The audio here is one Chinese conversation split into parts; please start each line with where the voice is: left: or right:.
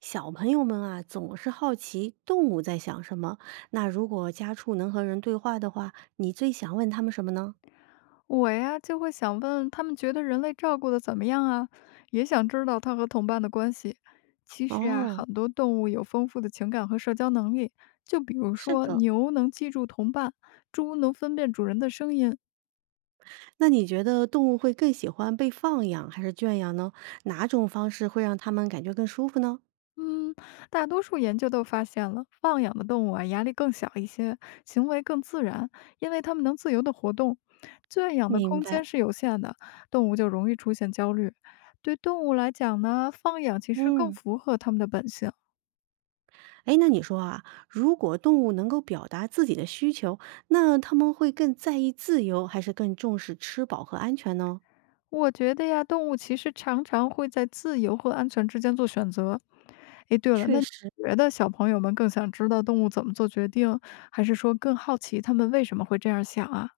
right: 小朋友们啊，总是好奇动物在想什么。那如果家畜能和人对话的话，你最想问他们什么呢？
left: 我呀，就会想问他们觉得人类照顾的怎么样啊？也想知道它和同伴的关系。其实啊，
right: 哦，
left: 很多动物有丰富的情感和社交能力，就比如
right: 是
left: 说
right: 的。
left: 牛能记住同伴，猪能分辨主人的声音。
right: 那你觉得动物会更喜欢被放养还是圈养呢？哪种方式会让它们感觉更舒服呢？
left: 嗯，大多数研究都发现了，放养的动物啊，压力更小一些，行为更自然，因为它们能自由的活动。圈养的
right: 明
left: 空
right: 白。
left: 间是有限的，动物就容易出现焦虑。对动物来讲呢，放养其实更
right: 嗯，
left: 符合它们的本性。
right: 哎，那你说啊，如果动物能够表达自己的需求，那它们会更在意自由，还是更重视吃饱和安全呢？
left: 我觉得呀，动物其实常常会在自由和安全之间做选择。诶，对了，
right: 确
left: 那你
right: 实，
left: 觉得小朋友们更想知道动物怎么做决定，还是说更好奇他们为什么会这样想啊？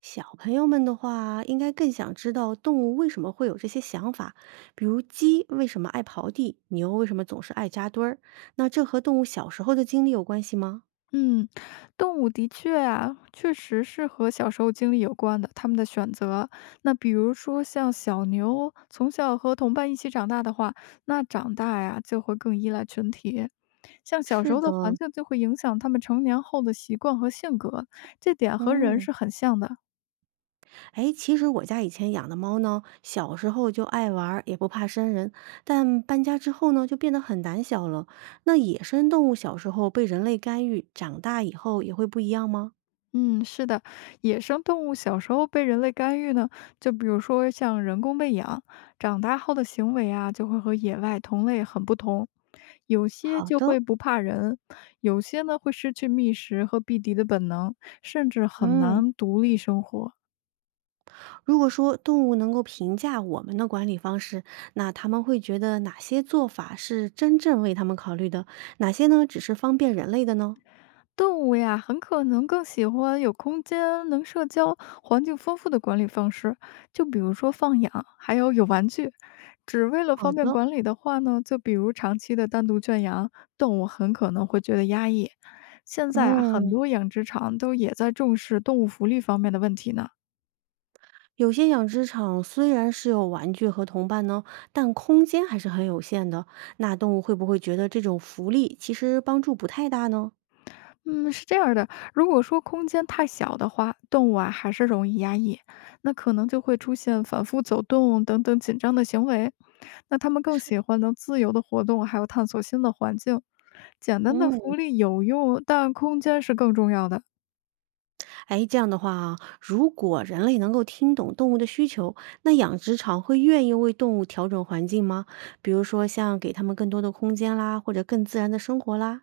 right: 小朋友们的话，应该更想知道动物为什么会有这些想法，比如鸡为什么爱刨地，牛为什么总是爱扎堆儿。那这和动物小时候的经历有关系吗？
left: 嗯，动物的确啊，确实是和小时候经历有关的，他们的选择。那比如说像小牛，从小和同伴一起长大的话，那长大呀就会更依赖群体。像小时
right: 是
left: 候
right: 的，
left: 的环境就会影响他们成年后的习惯和性格，这点和人
right: 嗯，
left: 是很像的。
right: 哎，其实我家以前养的猫呢，小时候就爱玩儿，也不怕生人，但搬家之后呢，就变得很胆小了。那野生动物小时候被人类干预，长大以后也会不一样吗？
left: 嗯，是的，野生动物小时候被人类干预呢，就比如说像人工喂养，长大后的行为啊，就会和野外同类很不同。有些
right: 好
left: 就会
right: 的。
left: 不怕人，有些呢会失去觅食和避敌的本能，甚至很
right: 嗯，
left: 难独立生活。
right: 如果说动物能够评价我们的管理方式，那他们会觉得哪些做法是真正为他们考虑的，哪些呢只是方便人类的呢？
left: 动物呀，很可能更喜欢有空间、能社交、环境丰富的管理方式，就比如说放养，还有有玩具。只为了
right: 好
left: 方便
right: 的，
left: 管理的话呢，就比如长期的单独圈养，动物很可能会觉得压抑。现在啊，很
right: 嗯，
left: 多养殖场都也在重视动物福利方面的问题呢。
right: 有些养殖场虽然是有玩具和同伴呢，但空间还是很有限的。那动物会不会觉得这种福利其实帮助不太大呢？
left: 嗯，是这样儿的，如果说空间太小的话，动物啊还是容易压抑，那可能就会出现反复走动等等紧张的行为。那它们更喜欢能自由的活动，还有探索新的环境。简单的
right: 嗯。
left: 福利有用，但空间是更重要的。
right: 哎，这样的话啊，如果人类能够听懂动物的需求，那养殖场会愿意为动物调整环境吗？比如说像给它们更多的空间啦，或者更自然的生活啦。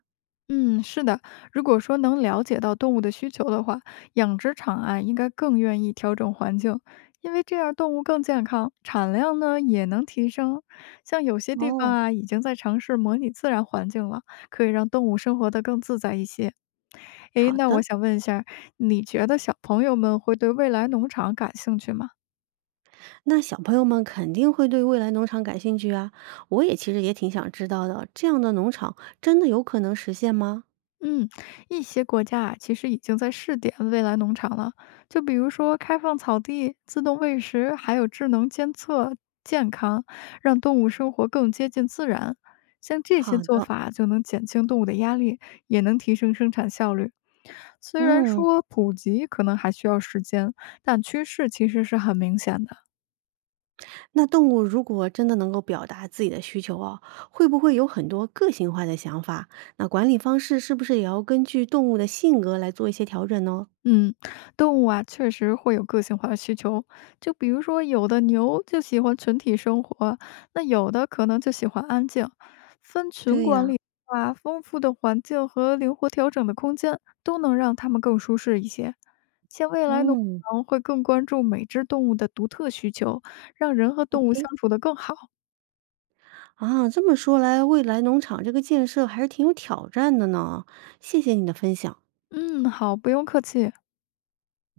left: 嗯，是的，如果说能了解到动物的需求的话，养殖场啊应该更愿意调整环境，因为这样动物更健康，产量呢也能提升。像有些地方
right: 哦，
left: 啊已经在尝试模拟自然环境了，可以让动物生活得更自在一些。诶，
right: 好
left: 那我
right: 的，
left: 想问一下，你觉得小朋友们会对未来农场感兴趣吗？
right: 那小朋友们肯定会对未来农场感兴趣啊。我也其实也挺想知道的，这样的农场真的有可能实现吗？
left: 嗯，一些国家啊，其实已经在试点未来农场了，就比如说开放草地、自动喂食，还有智能监测健康，让动物生活更接近自然。像这些
right: 好
left: 做
right: 的，
left: 法就能减轻动物的压力，也能提升生产效率。虽然
right: 嗯。
left: 说普及可能还需要时间，但趋势其实是很明显的。
right: 那动物如果真的能够表达自己的需求哦，会不会有很多个性化的想法？那管理方式是不是也要根据动物的性格来做一些调整呢？
left: 嗯，动物啊，确实会有个性化的需求。就比如说，有的牛就喜欢群体生活，那有的可能就喜欢安静。分群
right: 对
left: 管
right: 呀、
left: 理的话，丰富的环境和灵活调整的空间，都能让它们更舒适一些。像未来农
right: 嗯
left: 场会更关注每只动物的独特需求，让人和动物相
right: ，OK，
left: 处得更好。
right: 啊，这么说来，未来农场这个建设还是挺有挑战的呢。谢谢你的分享。
left: 嗯，好，不用客气。